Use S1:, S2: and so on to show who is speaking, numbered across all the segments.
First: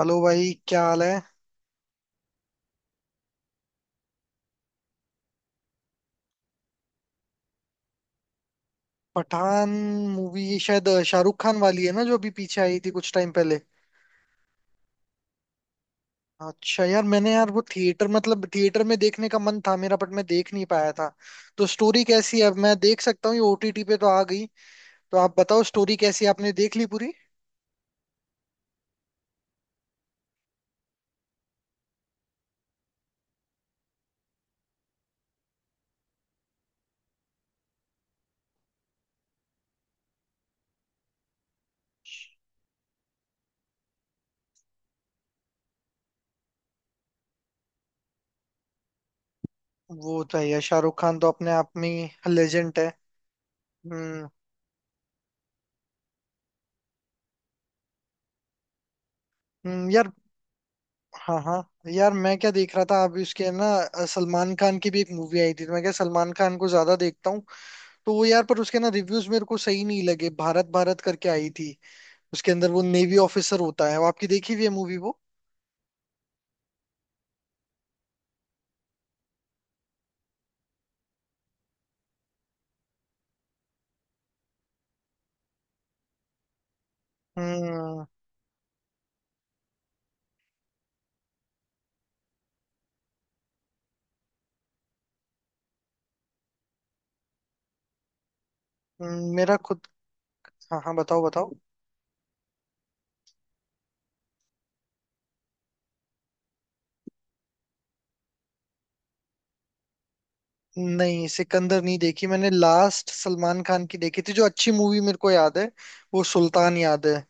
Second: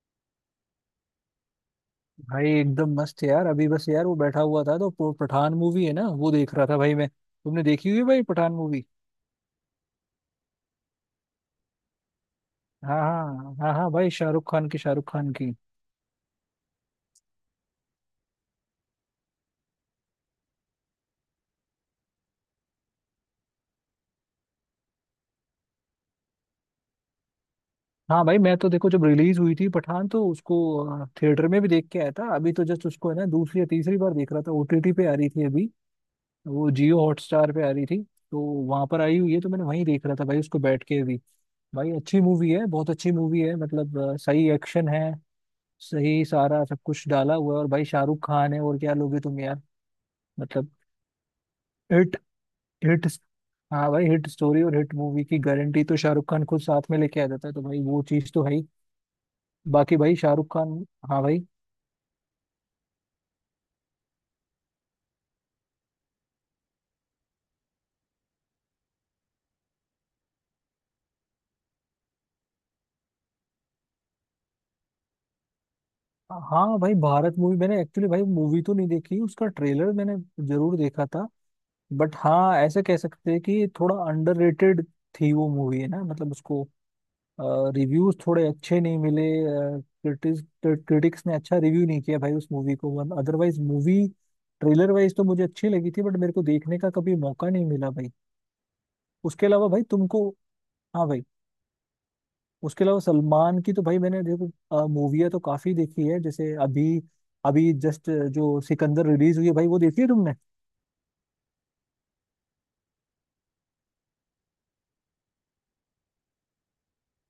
S1: Hello भाई, क्या हाल है।
S2: भाई एकदम मस्त है यार। अभी बस यार वो बैठा हुआ था तो वो पठान मूवी है ना वो देख रहा था। भाई मैं, तुमने देखी हुई है भाई पठान मूवी?
S1: पठान मूवी ये शायद शाहरुख खान वाली है ना जो अभी पीछे आई थी
S2: हाँ
S1: कुछ टाइम
S2: हाँ
S1: पहले।
S2: हाँ हाँ भाई, शाहरुख खान की, शाहरुख खान की।
S1: अच्छा यार, मैंने यार वो थिएटर मतलब थिएटर में देखने का मन था मेरा, बट मैं देख नहीं पाया था। तो स्टोरी कैसी है? मैं देख सकता हूँ, ये ओटीटी पे तो आ गई। तो आप बताओ स्टोरी कैसी है? आपने देख ली पूरी।
S2: हाँ भाई मैं तो देखो जब रिलीज हुई थी पठान तो उसको थिएटर में भी देख के आया था। अभी तो जस्ट उसको है ना दूसरी या तीसरी बार देख रहा था, ओटीटी पे आ रही थी अभी। वो जियो हॉटस्टार पे आ रही थी, तो वहां पर आई हुई है तो मैंने वहीं देख रहा था भाई उसको बैठ के भी। भाई अच्छी मूवी है, बहुत अच्छी मूवी है, मतलब सही एक्शन है। सही सारा सब कुछ डाला हुआ है, और भाई शाहरुख खान है, और क्या लोगे तुम यार।
S1: वो तो है यार,
S2: मतलब
S1: शाहरुख खान तो अपने आप में
S2: हिट,
S1: लेजेंड है।
S2: हिट। हाँ भाई, हिट
S1: हम्म।
S2: स्टोरी और हिट मूवी की गारंटी तो शाहरुख खान खुद साथ में लेके आ जाता है, तो भाई वो चीज तो है ही। बाकी
S1: यार।
S2: भाई शाहरुख खान। हाँ
S1: हाँ
S2: भाई।
S1: हाँ यार, मैं क्या देख रहा था अभी उसके ना सलमान खान की भी एक मूवी आई थी, तो मैं क्या सलमान खान को ज्यादा देखता हूँ। तो वो यार, पर उसके ना रिव्यूज मेरे को सही नहीं लगे। भारत भारत करके आई थी। उसके अंदर वो नेवी ऑफिसर होता है वो, आपकी देखी हुई है मूवी वो?
S2: हाँ भाई भारत मूवी, मैंने एक्चुअली भाई मूवी तो नहीं देखी, उसका ट्रेलर मैंने जरूर देखा था। बट हाँ ऐसे कह सकते हैं कि थोड़ा अंडररेटेड थी वो मूवी है ना, मतलब उसको
S1: हम्म।
S2: रिव्यूज थोड़े अच्छे नहीं मिले। क्रिटिक्स क्रिटिक्स ने अच्छा रिव्यू नहीं किया भाई उस मूवी को। One otherwise movie, trailer wise तो मुझे अच्छी लगी थी बट मेरे को देखने का कभी मौका नहीं मिला भाई। उसके
S1: मेरा
S2: अलावा
S1: खुद।
S2: भाई तुमको।
S1: हाँ हाँ,
S2: हाँ भाई।
S1: बताओ बताओ।
S2: उसके अलावा सलमान की तो भाई मैंने, देखो मूवियाँ तो काफी देखी है, जैसे अभी अभी जस्ट जो सिकंदर रिलीज हुई है भाई, वो देखी है तुमने?
S1: नहीं, सिकंदर नहीं देखी मैंने। लास्ट सलमान खान की देखी थी जो अच्छी मूवी, मेरे को याद है। वो सुल्तान याद है।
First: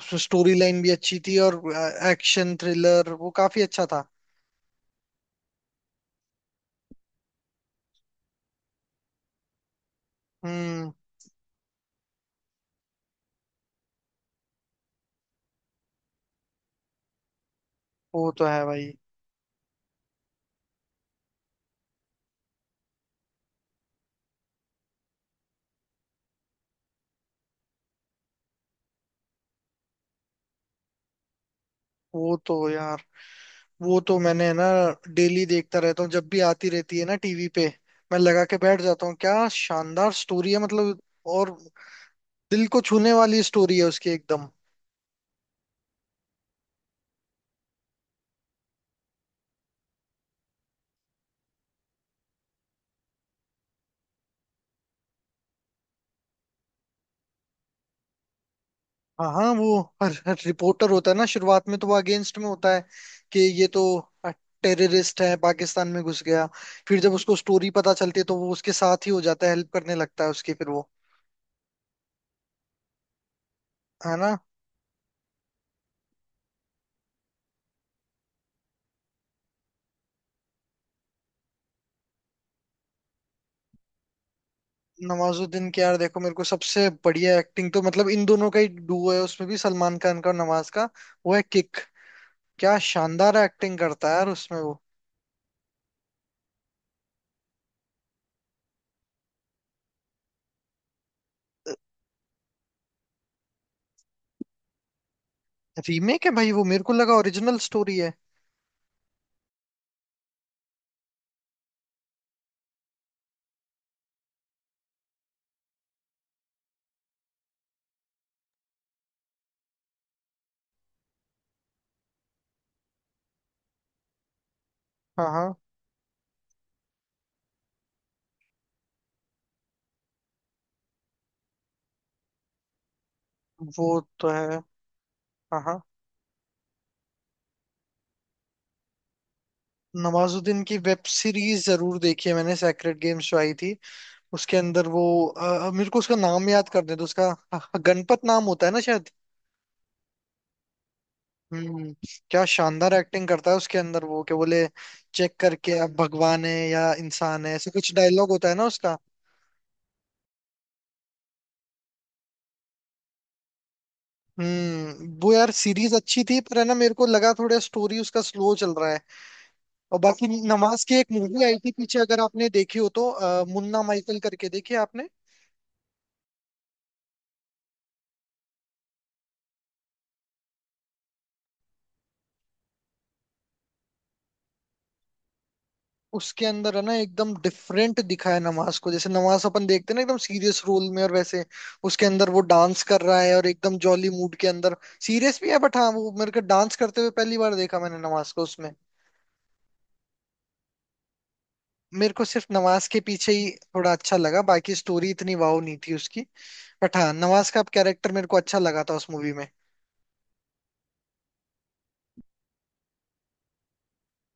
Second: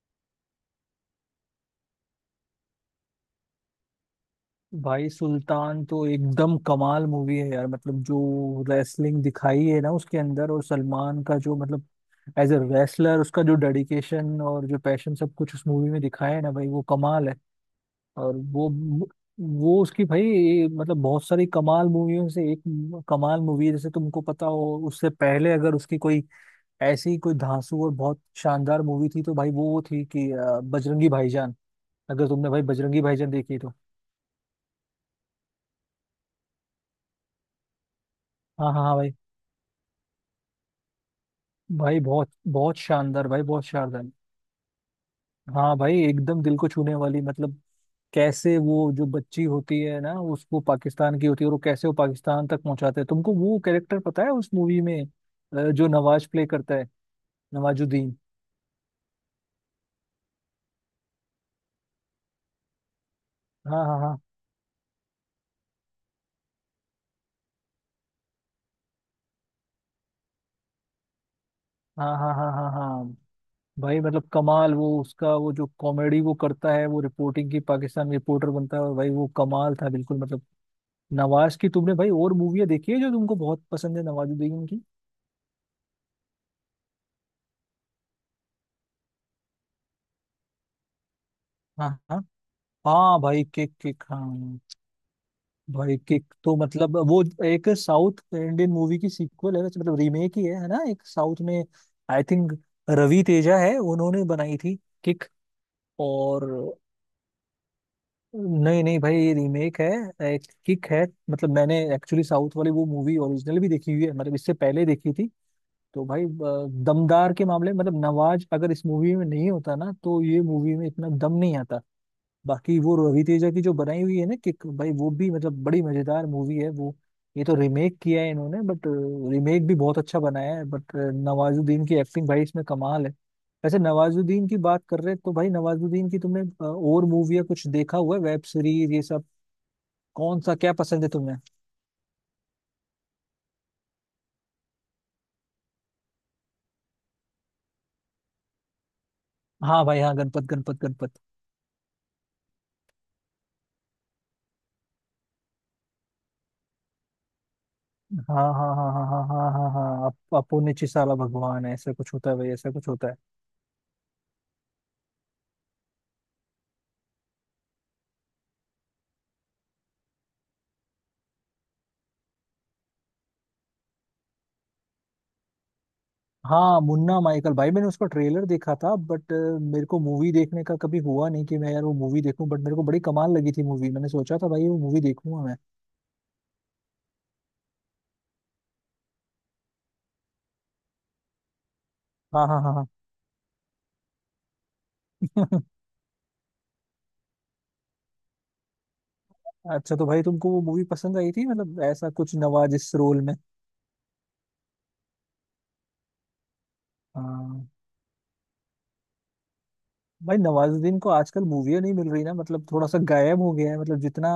S1: उसमें स्टोरी लाइन भी अच्छी थी, और एक्शन थ्रिलर वो काफी अच्छा था।
S2: भाई सुल्तान तो एकदम कमाल मूवी है यार, मतलब जो रेसलिंग दिखाई है ना उसके अंदर, और
S1: हम्म।
S2: सलमान का जो, मतलब एज ए रेसलर उसका जो डेडिकेशन और जो पैशन सब कुछ उस मूवी में दिखाया है ना भाई, वो कमाल है।
S1: वो
S2: और
S1: तो है
S2: वो
S1: भाई।
S2: वो उसकी भाई मतलब बहुत सारी कमाल मूवियों से एक कमाल मूवी है, जैसे तुमको पता हो, उससे पहले अगर उसकी कोई ऐसी कोई धांसू और बहुत शानदार मूवी थी तो भाई वो थी कि बजरंगी भाईजान। अगर
S1: वो
S2: तुमने
S1: तो
S2: भाई
S1: यार,
S2: बजरंगी भाईजान देखी है तो।
S1: वो तो मैंने है ना डेली देखता रहता हूँ, जब भी आती रहती है ना टीवी पे। मैं लगा के
S2: हाँ
S1: बैठ
S2: हाँ हाँ
S1: जाता
S2: भाई।
S1: हूँ। क्या शानदार स्टोरी है मतलब। और
S2: भाई बहुत
S1: दिल
S2: बहुत
S1: को छूने
S2: शानदार,
S1: वाली
S2: भाई बहुत
S1: स्टोरी है
S2: शानदार।
S1: उसकी, एकदम।
S2: हाँ भाई एकदम दिल को छूने वाली, मतलब कैसे वो जो बच्ची होती है ना उसको, पाकिस्तान की होती है और वो कैसे वो पाकिस्तान तक पहुंचाते हैं। तुमको वो कैरेक्टर पता है उस मूवी में जो नवाज प्ले करता है, नवाजुद्दीन?
S1: हाँ हाँ, वो हर रिपोर्टर होता है ना, शुरुआत में तो वो अगेंस्ट में होता है कि ये तो
S2: हाँ हाँ
S1: टेररिस्ट है, पाकिस्तान में घुस गया। फिर जब उसको स्टोरी पता चलती है तो वो उसके साथ ही हो जाता है, हेल्प करने लगता है उसकी, फिर वो,
S2: हाँ हाँ हाँ हाँ हाँ हाँ भाई,
S1: है
S2: मतलब
S1: ना।
S2: कमाल, वो उसका वो जो कॉमेडी वो करता है वो रिपोर्टिंग की, पाकिस्तान रिपोर्टर बनता है, और भाई वो कमाल था बिल्कुल मतलब। नवाज की तुमने भाई और मूवियाँ देखी है जो तुमको बहुत पसंद है, नवाजुद्दीन की?
S1: नवाजुद्दीन के यार देखो, मेरे को सबसे बढ़िया एक्टिंग तो मतलब इन दोनों का ही डुओ है उसमें भी, सलमान खान का और नवाज का। वो है किक।
S2: हाँ
S1: क्या
S2: हाँ
S1: शानदार
S2: भाई, किक,
S1: एक्टिंग
S2: किक
S1: करता है यार
S2: हाँ।
S1: उसमें वो।
S2: भाई किक तो मतलब वो एक साउथ इंडियन मूवी की सीक्वल है, वैसे मतलब रीमेक ही है ना, एक साउथ में, आई थिंक रवि तेजा है, उन्होंने बनाई थी किक।
S1: रीमेक है
S2: और
S1: भाई वो? मेरे को लगा ओरिजिनल स्टोरी है।
S2: नहीं नहीं भाई ये रीमेक है, एक किक है। मतलब मैंने एक्चुअली साउथ वाली वो मूवी ओरिजिनल भी देखी हुई है, मतलब इससे पहले देखी थी। तो भाई दमदार के मामले में, मतलब नवाज अगर इस मूवी में नहीं होता ना तो ये मूवी में इतना दम नहीं आता। बाकी वो रवि तेजा की जो बनाई हुई है ना किक, भाई वो
S1: हाँ
S2: भी
S1: हाँ,
S2: मतलब बड़ी मजेदार मूवी है वो। ये तो रीमेक किया है इन्होंने, बट रीमेक भी बहुत अच्छा बनाया है, बट नवाजुद्दीन की एक्टिंग भाई इसमें कमाल है। वैसे
S1: वो तो है।
S2: नवाजुद्दीन की बात कर रहे हैं, तो भाई
S1: हाँ हाँ,
S2: नवाजुद्दीन की तुमने और मूवी या कुछ देखा हुआ है, वेब सीरीज ये सब? कौन सा
S1: नवाजुद्दीन
S2: क्या
S1: की वेब
S2: पसंद है तुम्हें?
S1: सीरीज जरूर देखी है मैंने, सेक्रेड गेम्स जो आई थी। उसके अंदर वो मेरे को उसका नाम याद कर दे तो उसका अ, गणपत नाम होता है ना शायद।
S2: हाँ भाई हाँ, गणपत गणपत गणपत।
S1: हम्म। क्या शानदार एक्टिंग करता है उसके अंदर वो, कि बोले चेक करके अब भगवान है या इंसान है, ऐसे कुछ डायलॉग
S2: हाँ
S1: होता है ना
S2: हाँ हाँ
S1: उसका।
S2: हाँ हाँ हाँ हाँ हाँ अपुन्य चिसाला भगवान है, ऐसा कुछ होता है भाई, ऐसा कुछ होता है।
S1: वो यार सीरीज अच्छी थी, पर है ना मेरे को लगा थोड़ा स्टोरी उसका स्लो चल रहा है। और बाकी नमाज की एक मूवी आई थी पीछे, अगर आपने देखी हो तो, मुन्ना माइकल करके, देखी है आपने?
S2: हाँ मुन्ना माइकल, भाई मैंने उसका ट्रेलर देखा था बट मेरे को मूवी देखने का कभी हुआ नहीं कि मैं यार वो मूवी देखूं, बट मेरे को बड़ी कमाल लगी थी मूवी, मैंने सोचा था भाई वो मूवी देखूंगा मैं।
S1: उसके अंदर है ना एकदम डिफरेंट दिखाया है नमाज को, जैसे नमाज अपन देखते हैं ना एकदम सीरियस रोल में, और वैसे उसके अंदर वो
S2: हाँ हाँ
S1: डांस
S2: हाँ
S1: कर रहा है और एकदम जॉली मूड के अंदर। सीरियस भी है,
S2: हाँ।
S1: बट हाँ वो मेरे को डांस करते हुए पहली बार देखा मैंने नमाज को उसमें।
S2: अच्छा, तो भाई तुमको वो मूवी पसंद आई थी, मतलब ऐसा
S1: मेरे को
S2: कुछ
S1: सिर्फ नमाज
S2: नवाजिश
S1: के
S2: रोल
S1: पीछे
S2: में?
S1: ही थोड़ा अच्छा लगा, बाकी स्टोरी इतनी वाव नहीं थी उसकी। बट हाँ, नमाज का
S2: हाँ
S1: कैरेक्टर मेरे को अच्छा लगा था उस मूवी में।
S2: भाई। नवाजुद्दीन को आजकल मूवियाँ नहीं मिल रही ना, मतलब थोड़ा सा गायब हो गया है, मतलब जितना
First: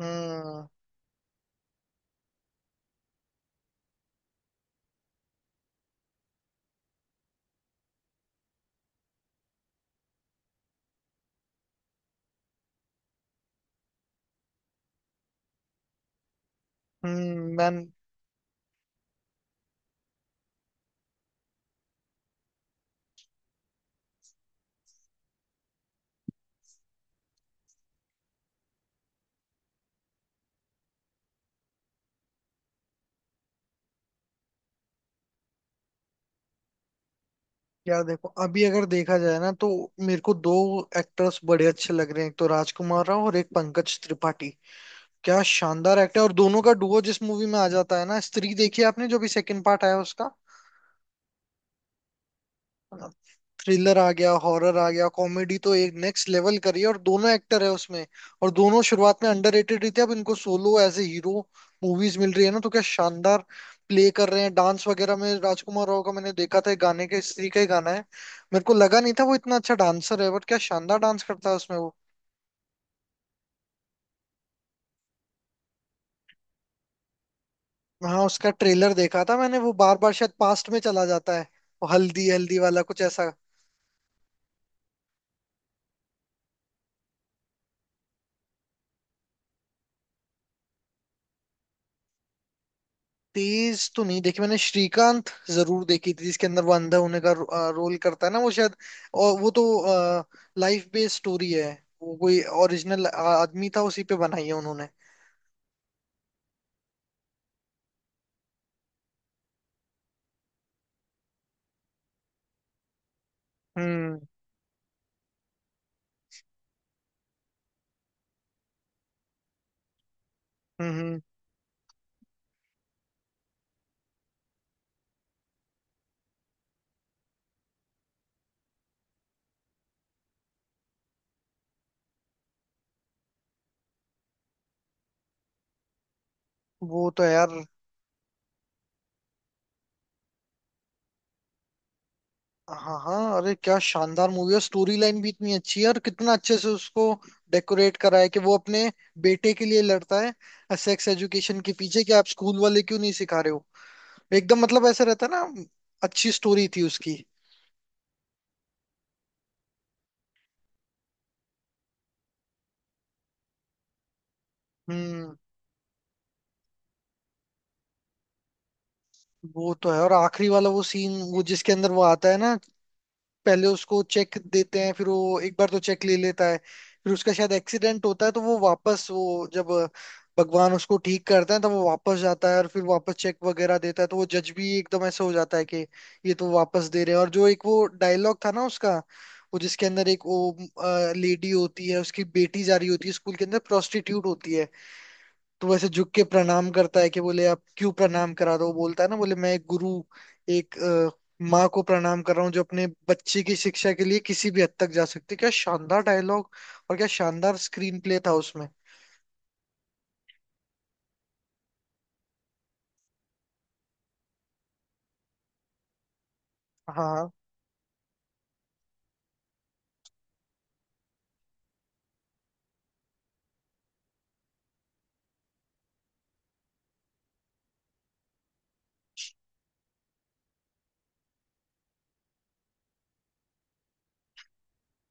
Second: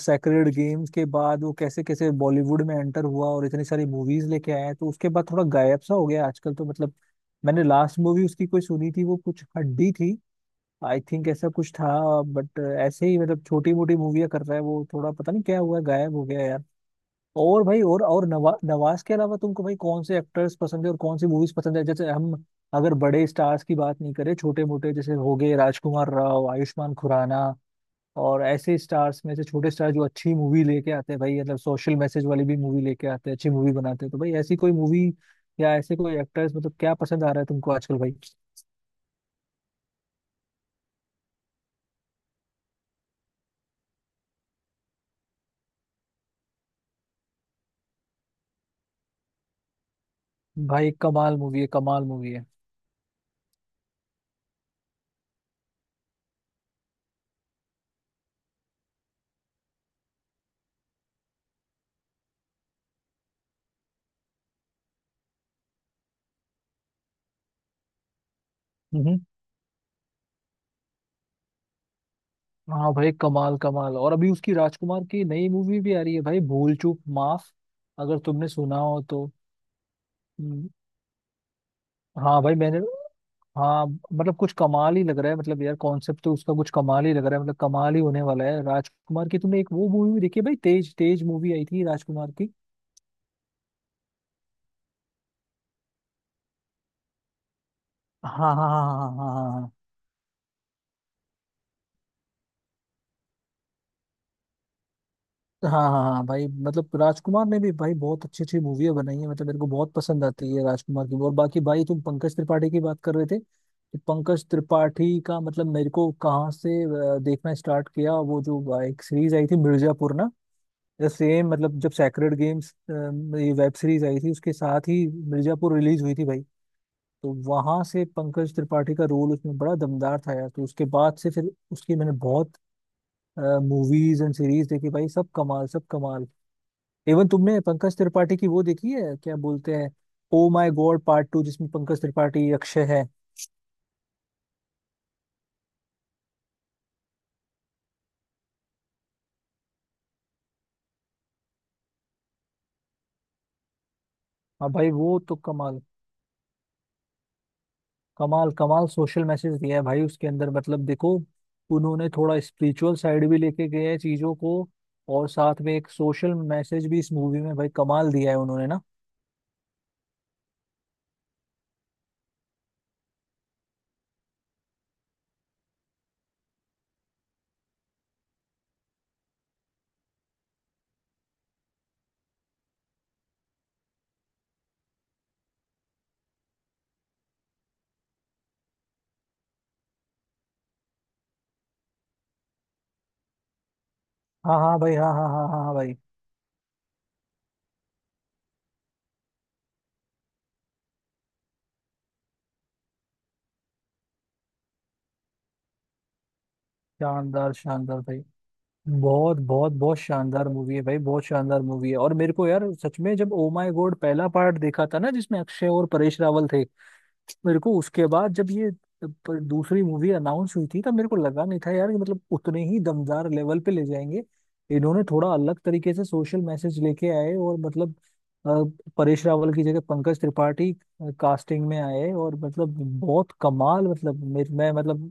S2: सेक्रेड
S1: हम्म।
S2: गेम्स के बाद वो कैसे कैसे बॉलीवुड में एंटर हुआ और इतनी सारी मूवीज लेके आया, तो उसके बाद थोड़ा गायब सा हो गया आजकल तो मतलब। मैंने लास्ट मूवी उसकी कोई सुनी थी, वो कुछ हड्डी थी आई थिंक, ऐसा कुछ था। बट ऐसे ही मतलब छोटी मोटी मूवियाँ कर रहा है वो, थोड़ा पता नहीं क्या हुआ गायब हो गया यार। और
S1: मैम।
S2: भाई, और नवाज के अलावा तुमको भाई कौन से एक्टर्स पसंद है और कौन सी मूवीज पसंद है? जैसे हम, अगर बड़े स्टार्स की बात नहीं करें, छोटे मोटे जैसे हो गए राजकुमार राव, आयुष्मान खुराना, और ऐसे स्टार्स में से छोटे स्टार जो अच्छी मूवी लेके आते हैं भाई, मतलब सोशल मैसेज वाली भी मूवी लेके आते हैं, अच्छी मूवी बनाते हैं, तो भाई ऐसी कोई मूवी या ऐसे कोई एक्टर्स, मतलब क्या पसंद आ रहा है तुमको आजकल
S1: यार
S2: भाई?
S1: देखो, अभी अगर देखा जाए ना तो मेरे को दो एक्टर्स बड़े अच्छे लग रहे हैं, एक तो राजकुमार राव और एक पंकज त्रिपाठी। क्या शानदार एक्ट है और दोनों का डुओ जिस मूवी में आ जाता है ना। स्त्री देखी है आपने, जो भी सेकंड पार्ट आया उसका?
S2: भाई कमाल मूवी है, कमाल मूवी
S1: थ्रिलर आ गया, हॉरर आ गया, कॉमेडी तो एक नेक्स्ट लेवल करी है, और दोनों एक्टर है उसमें। और दोनों शुरुआत में अंडररेटेड ही थे, अब इनको solo as a hero movies मिल रही है ना, तो क्या शानदार प्ले कर रहे हैं। डांस वगैरह में राजकुमार राव का मैंने देखा था एक गाने के, स्त्री का ही गाना है। मेरे को लगा नहीं
S2: है।
S1: था वो इतना अच्छा डांसर है, बट क्या शानदार डांस करता है उसमें वो।
S2: हाँ भाई कमाल कमाल, और अभी उसकी राजकुमार की नई मूवी भी आ रही है भाई, भूल चूक माफ, अगर
S1: हाँ,
S2: तुमने
S1: उसका
S2: सुना
S1: ट्रेलर
S2: हो
S1: देखा
S2: तो।
S1: था मैंने, वो बार बार शायद
S2: हम्म,
S1: पास्ट में चला जाता है। वो हल्दी
S2: हाँ भाई
S1: हल्दी
S2: मैंने,
S1: वाला कुछ ऐसा।
S2: हाँ मतलब कुछ कमाल ही लग रहा है, मतलब यार कॉन्सेप्ट तो उसका कुछ कमाल ही लग रहा है, मतलब कमाल ही होने वाला है। राजकुमार की तुमने एक वो मूवी भी देखी है भाई, तेज तेज मूवी आई थी राजकुमार की?
S1: तेज तो नहीं देखी मैंने, श्रीकांत जरूर देखी थी जिसके अंदर वो अंधा होने का रोल करता है ना वो
S2: हाँ हाँ हाँ
S1: शायद।
S2: हाँ हाँ
S1: और वो
S2: हाँ
S1: तो
S2: हाँ
S1: लाइफ बेस्ड स्टोरी है। वो कोई ओरिजिनल आदमी था, उसी पे बनाई है उन्होंने।
S2: हाँ हाँ हाँ। भाई मतलब राजकुमार ने भी भाई बहुत अच्छी अच्छी मूवियाँ बनाई है, मतलब मेरे को बहुत पसंद आती है राजकुमार की। और बाकी भाई तुम पंकज त्रिपाठी की बात कर रहे थे, तो
S1: हम्म।
S2: पंकज त्रिपाठी का मतलब, मेरे को कहाँ से देखना स्टार्ट किया, वो जो एक सीरीज आई थी मिर्जापुर ना।
S1: हम्म।
S2: सेम मतलब जब सैक्रेड गेम्स ये वेब सीरीज आई थी, उसके साथ ही मिर्जापुर रिलीज हुई थी भाई। तो वहां से पंकज त्रिपाठी का रोल उसमें बड़ा दमदार था यार, तो उसके बाद से फिर उसकी मैंने बहुत मूवीज एंड सीरीज देखी भाई, सब कमाल सब कमाल।
S1: वो तो
S2: इवन
S1: है यार।
S2: तुमने पंकज त्रिपाठी की वो देखी है, क्या बोलते हैं, oh my God part two, जिसमें पंकज त्रिपाठी, अक्षय
S1: हाँ
S2: है।
S1: हाँ, अरे क्या शानदार मूवी है, स्टोरी लाइन भी इतनी अच्छी है, और कितना अच्छे से उसको डेकोरेट करा है कि वो अपने बेटे के लिए लड़ता है सेक्स एजुकेशन के पीछे, कि आप स्कूल वाले क्यों नहीं सिखा रहे हो। एकदम
S2: हाँ
S1: मतलब
S2: भाई
S1: ऐसा
S2: वो
S1: रहता है
S2: तो
S1: ना।
S2: कमाल,
S1: अच्छी स्टोरी थी उसकी।
S2: कमाल कमाल सोशल मैसेज दिया है भाई उसके अंदर, मतलब देखो उन्होंने थोड़ा स्पिरिचुअल साइड भी लेके गए हैं चीजों को, और
S1: हम्म
S2: साथ में एक सोशल मैसेज भी इस मूवी में भाई कमाल दिया है उन्होंने ना।
S1: वो तो है, और आखिरी वाला वो सीन, वो जिसके अंदर वो आता है ना, पहले उसको चेक देते हैं, फिर वो एक बार तो चेक ले लेता है, फिर उसका शायद एक्सीडेंट होता है तो वो वापस, वो जब भगवान उसको ठीक करते हैं तब वो वापस जाता है और फिर वापस चेक वगैरह देता है, तो वो जज भी एकदम ऐसे हो जाता है कि ये तो वापस दे रहे हैं। और जो एक वो डायलॉग था ना उसका, वो जिसके अंदर एक वो लेडी होती है, उसकी बेटी जा रही होती है स्कूल के अंदर, प्रोस्टिट्यूट होती
S2: हाँ
S1: है।
S2: हाँ भाई, हाँ हाँ हाँ हाँ
S1: तो
S2: हाँ
S1: वैसे
S2: भाई।
S1: झुक के प्रणाम करता है, कि बोले आप क्यों प्रणाम करा रहे हो, बोलता है ना, बोले मैं एक गुरु, एक माँ को प्रणाम कर रहा हूँ, जो अपने बच्चे की शिक्षा के लिए किसी भी हद तक जा सकती है। क्या शानदार डायलॉग, और क्या
S2: शानदार
S1: शानदार स्क्रीन
S2: शानदार
S1: प्ले
S2: भाई,
S1: था उसमें।
S2: बहुत बहुत बहुत शानदार मूवी है भाई, बहुत शानदार मूवी है। और मेरे को यार सच में, जब ओ माय गॉड पहला पार्ट देखा था ना जिसमें अक्षय और परेश रावल थे,
S1: हाँ।
S2: मेरे को उसके बाद जब ये पर दूसरी मूवी अनाउंस हुई थी तब मेरे को लगा नहीं था यार कि मतलब उतने ही दमदार लेवल पे ले जाएंगे। इन्होंने थोड़ा अलग तरीके से सोशल मैसेज लेके आए, और मतलब परेश रावल की जगह पंकज त्रिपाठी कास्टिंग में आए, और मतलब बहुत कमाल, मतलब मैं मतलब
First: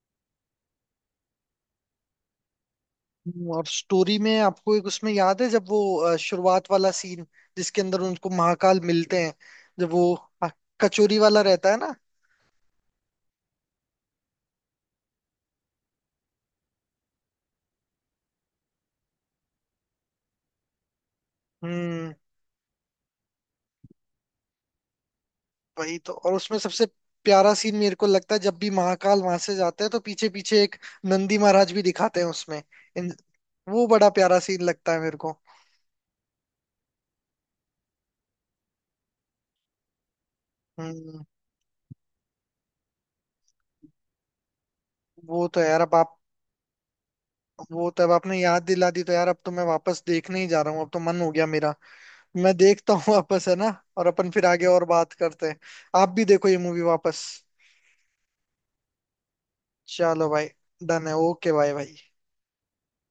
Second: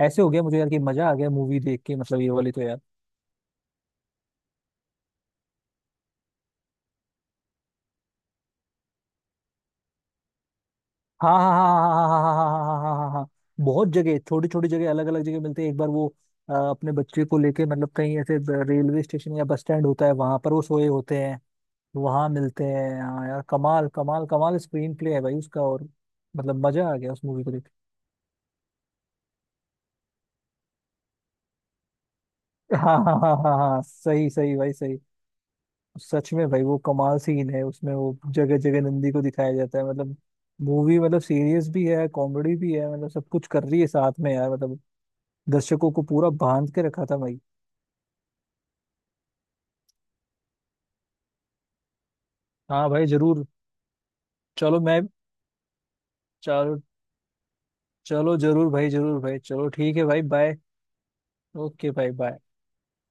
S2: ऐसे हो गया मुझे यार कि मजा आ गया मूवी देख के, मतलब ये वाली तो यार।
S1: और स्टोरी में आपको एक उसमें याद है, जब वो शुरुआत वाला सीन जिसके अंदर उनको महाकाल मिलते हैं, जब वो अ, कचोरी
S2: हाँ
S1: वाला
S2: हाँ
S1: रहता है ना।
S2: हाँ हाँ हाँ हाँ हाँ हाँ हाँ हाँ, हाँ। हाँ। बहुत जगह, छोटी छोटी जगह, अलग अलग जगह मिलते हैं, एक बार वो अपने बच्चे को लेके मतलब कहीं ऐसे रेलवे स्टेशन या बस स्टैंड होता है, वहां पर वो सोए होते हैं।
S1: हम्म।
S2: वहां मिलते हैं। हाँ यार, कमाल कमाल कमाल स्क्रीन प्ले है भाई उसका, और
S1: वही तो, और उसमें
S2: मतलब
S1: सबसे
S2: मजा आ गया उस मूवी को
S1: प्यारा
S2: देख
S1: सीन मेरे को लगता है, जब भी महाकाल वहां से जाते हैं तो पीछे पीछे एक नंदी महाराज भी दिखाते हैं उसमें।
S2: के। हाँ
S1: इन,
S2: हाँ हाँ हाँ हाँ,
S1: वो बड़ा
S2: सही
S1: प्यारा
S2: सही
S1: सीन
S2: भाई
S1: लगता
S2: सही।
S1: है मेरे को।
S2: सच में भाई वो कमाल सीन है उसमें, वो जगह जगह नंदी को दिखाया जाता है, मतलब मूवी मतलब
S1: हम्म
S2: सीरियस भी है कॉमेडी भी है, मतलब सब कुछ कर रही है साथ में यार, मतलब
S1: वो तो यार
S2: दर्शकों
S1: अब
S2: को
S1: आप,
S2: पूरा बांध के रखा था भाई।
S1: वो तो अब आपने याद दिला दी तो यार, अब तो मैं वापस देखने ही जा रहा हूँ, अब तो मन हो गया मेरा। मैं
S2: हाँ
S1: देखता
S2: भाई
S1: हूँ
S2: जरूर।
S1: वापस, है ना। और अपन फिर आगे
S2: चलो
S1: और
S2: मैं।
S1: बात करते हैं। आप भी देखो ये मूवी
S2: चलो।
S1: वापस।
S2: चलो जरूर भाई, जरूर भाई, चलो ठीक है भाई,
S1: चलो भाई।
S2: बाय।
S1: डन है, ओके बाय
S2: ओके
S1: भाई।
S2: भाई बाय।